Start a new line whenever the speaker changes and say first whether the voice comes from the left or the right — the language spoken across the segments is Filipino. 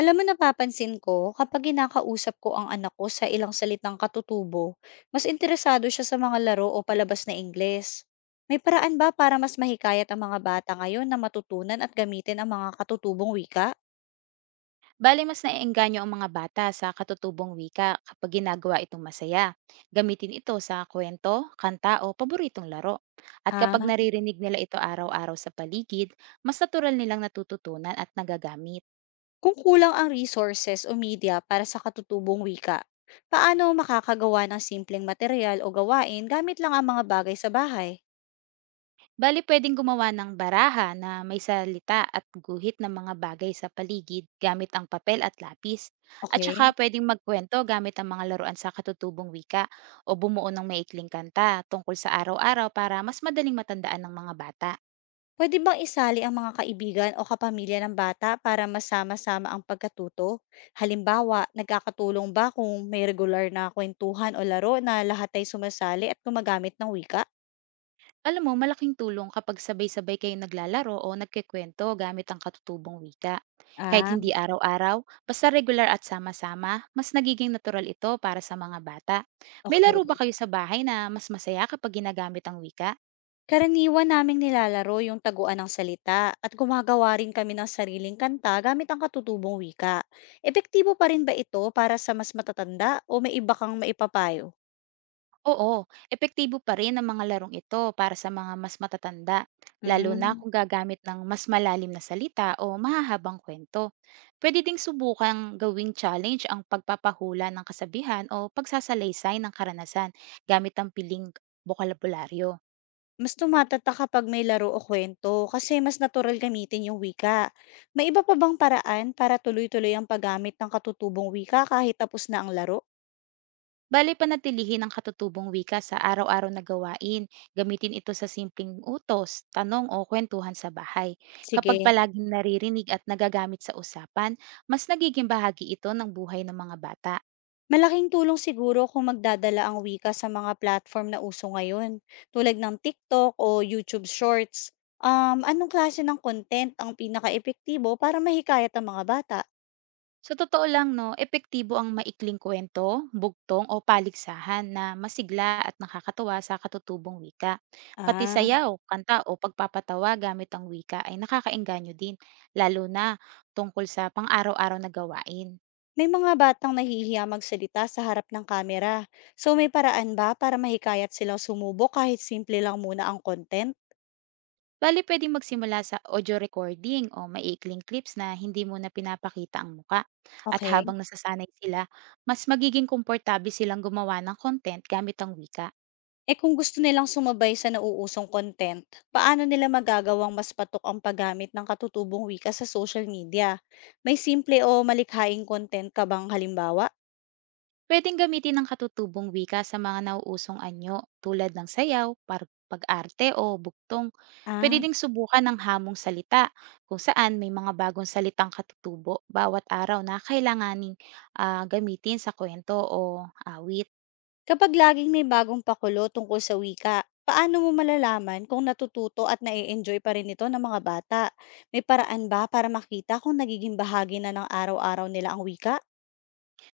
left: Alam mo napapansin ko, kapag kinakausap ko ang anak ko sa ilang salitang katutubo, mas interesado siya sa mga laro o palabas na Ingles. May paraan ba para mas mahikayat ang mga bata ngayon na matutunan at gamitin ang mga katutubong wika?
right: Bale, mas naiengganyo ang mga bata sa katutubong wika kapag ginagawa itong masaya. Gamitin ito sa kwento, kanta o paboritong laro. At
left: Ah,
right: kapag naririnig nila ito araw-araw sa paligid, mas natural nilang natututunan at nagagamit.
left: kung kulang ang resources o media para sa katutubong wika, paano makakagawa ng simpleng material o gawain gamit lang ang mga bagay sa bahay?
right: Bali, pwedeng gumawa ng baraha na may salita at guhit ng mga bagay sa paligid gamit ang papel at lapis. At saka
left: Okay.
right: pwedeng magkwento gamit ang mga laruan sa katutubong wika o bumuo ng maikling kanta tungkol sa araw-araw para mas madaling matandaan ng mga bata.
left: Puwede bang isali ang mga kaibigan o kapamilya ng bata para masama-sama ang pagkatuto? Halimbawa, nagkakatulong ba kung may regular na kwentuhan o laro na lahat ay sumasali at gumagamit ng wika?
right: Alam mo, malaking tulong kapag sabay-sabay kayong naglalaro o nagkikwento gamit ang katutubong wika. Kahit
left: Ah,
right: hindi araw-araw, basta regular at sama-sama, mas nagiging natural ito para sa mga bata. May laro ba
left: okay.
right: kayo sa bahay na mas masaya kapag ginagamit ang wika?
left: Karaniwan naming nilalaro yung taguan ng salita at gumagawa rin kami ng sariling kanta gamit ang katutubong wika. Epektibo pa rin ba ito para sa mas matatanda o may iba kang maipapayo?
right: Oo, epektibo pa rin ang mga larong ito para sa mga mas matatanda, lalo na
left: Mm.
right: kung gagamit ng mas malalim na salita o mahahabang kwento. Pwede ding subukang gawing challenge ang pagpapahula ng kasabihan o pagsasalaysay ng karanasan gamit ang piling bokabularyo.
left: Mas tumatatak kapag may laro o kwento kasi mas natural gamitin yung wika. May iba pa bang paraan para tuloy-tuloy ang paggamit ng katutubong wika kahit tapos na ang laro?
right: Bale panatilihin ang katutubong wika sa araw-araw na gawain. Gamitin ito sa simpleng utos, tanong o kwentuhan sa bahay. Kapag
left: Sige,
right: palaging naririnig at nagagamit sa usapan, mas nagiging bahagi ito ng buhay ng mga bata.
left: malaking tulong siguro kung magdadala ang wika sa mga platform na uso ngayon, tulad ng TikTok o YouTube Shorts. Anong klase ng content ang pinaka-epektibo para mahikayat ang mga bata?
right: Sa totoo lang, no, epektibo ang maikling kwento, bugtong o paligsahan na masigla at nakakatuwa sa katutubong wika. Pati
left: Ah,
right: sayaw, kanta o pagpapatawa gamit ang wika ay nakakaengganyo din, lalo na tungkol sa pang-araw-araw na gawain.
left: may mga batang nahihiya magsalita sa harap ng kamera. So may paraan ba para mahikayat silang sumubok kahit simple lang muna ang content?
right: Bale puwedeng magsimula sa audio recording o maikling clips na hindi mo na pinapakita ang muka. At
left: Okay.
right: habang nasasanay sila, mas magiging komportable silang gumawa ng content gamit ang wika.
left: Eh kung gusto nilang sumabay sa nauusong content, paano nila magagawang mas patok ang paggamit ng katutubong wika sa social media? May simple o malikhaing content ka bang halimbawa?
right: Pwedeng gamitin ang katutubong wika sa mga nauusong anyo tulad ng sayaw, pag-arte o buktong. Pwede
left: Ah,
right: ding subukan ng hamong salita kung saan may mga bagong salitang katutubo bawat araw na kailanganing gamitin sa kwento o awit.
left: kapag laging may bagong pakulo tungkol sa wika, paano mo malalaman kung natututo at nai-enjoy pa rin ito ng mga bata? May paraan ba para makita kung nagiging bahagi na ng araw-araw nila ang wika?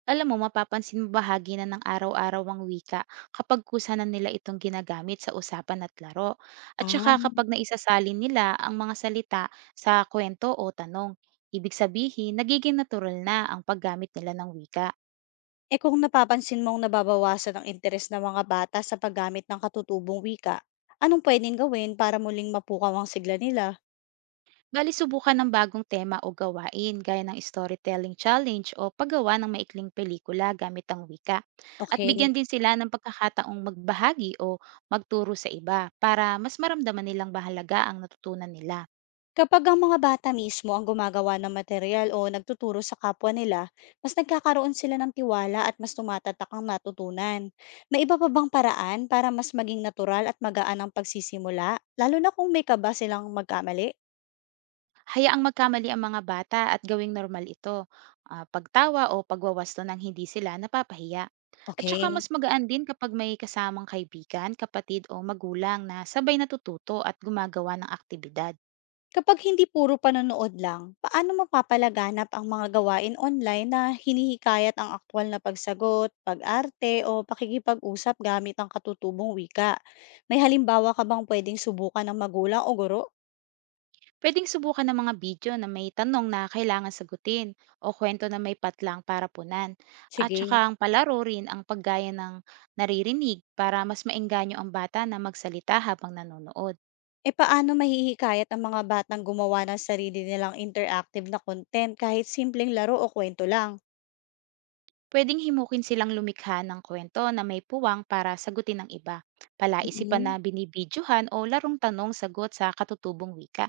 right: Alam mo, mapapansin mo bahagi na ng araw-araw ang wika kapag kusa na nila itong ginagamit sa usapan at laro. At
left: Ah,
right: saka kapag naisasalin nila ang mga salita sa kwento o tanong. Ibig sabihin, nagiging natural na ang paggamit nila ng wika.
left: e kung napapansin mong nababawasan ang interes ng mga bata sa paggamit ng katutubong wika, anong pwedeng gawin para muling mapukaw ang sigla nila?
right: Bali, subukan ng bagong tema o gawain gaya ng storytelling challenge o paggawa ng maikling pelikula gamit ang wika. At
left: Okay.
right: bigyan din sila ng pagkakataong magbahagi o magturo sa iba para mas maramdaman nilang bahalaga ang natutunan nila.
left: Kapag ang mga bata mismo ang gumagawa ng material o nagtuturo sa kapwa nila, mas nagkakaroon sila ng tiwala at mas tumatatak ang natutunan. May iba pa bang paraan para mas maging natural at magaan ang pagsisimula, lalo na kung may kaba silang magkamali?
right: Hayaang magkamali ang mga bata at gawing normal ito. Ah, pagtawa o pagwawasto ng hindi sila napapahiya. At saka
left: Okay.
right: mas magaan din kapag may kasamang kaibigan, kapatid o magulang na sabay natututo at gumagawa ng aktibidad.
left: Kapag hindi puro panonood lang, paano mapapalaganap ang mga gawain online na hinihikayat ang aktwal na pagsagot, pag-arte o pakikipag-usap gamit ang katutubong wika? May halimbawa ka bang pwedeng subukan ng magulang o guro?
right: Pwedeng subukan ng mga video na may tanong na kailangan sagutin o kwento na may patlang para punan. At saka
left: Sige.
right: ang palaro rin ang paggaya ng naririnig para mas maengganyo ang bata na magsalita habang nanonood.
left: E paano mahihikayat ang mga batang gumawa ng sarili nilang interactive na content kahit simpleng laro o kwento lang?
right: Pwedeng himukin silang lumikha ng kwento na may puwang para sagutin ng iba, palaisipan na
left: Mm.
right: binibidyohan o larong tanong-sagot sa katutubong wika.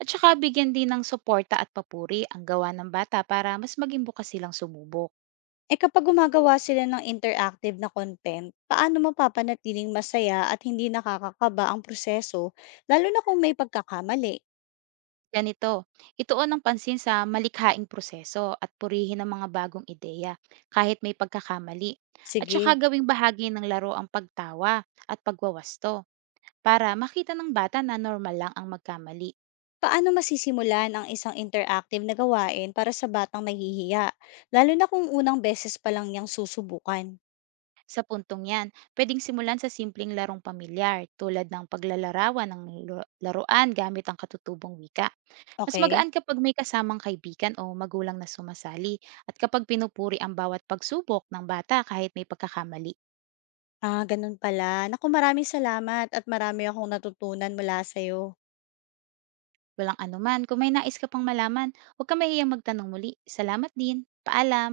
right: At saka bigyan din ng suporta at papuri ang gawa ng bata para mas maging bukas silang sumubok.
left: Eh kapag gumagawa sila ng interactive na content, paano mapapanatiling masaya at hindi nakakakaba ang proseso, lalo na kung may pagkakamali?
right: Ganito, ituon ang pansin sa malikhaing proseso at purihin ang mga bagong ideya kahit may pagkakamali. At saka
left: Sige,
right: gawing bahagi ng laro ang pagtawa at pagwawasto para makita ng bata na normal lang ang magkamali.
left: paano masisimulan ang isang interactive na gawain para sa batang mahihiya lalo na kung unang beses pa lang niyang susubukan?
right: Sa puntong yan, pwedeng simulan sa simpleng larong pamilyar tulad ng paglalarawan ng laruan gamit ang katutubong wika. Mas
left: Okay?
right: magaan kapag may kasamang kaibigan o magulang na sumasali at kapag pinupuri ang bawat pagsubok ng bata kahit may pagkakamali.
left: Ah, ganun pala. Naku, maraming salamat at marami akong natutunan mula sa'yo.
right: Walang anuman, kung may nais ka pang malaman, huwag ka mahiyang magtanong muli. Salamat din. Paalam!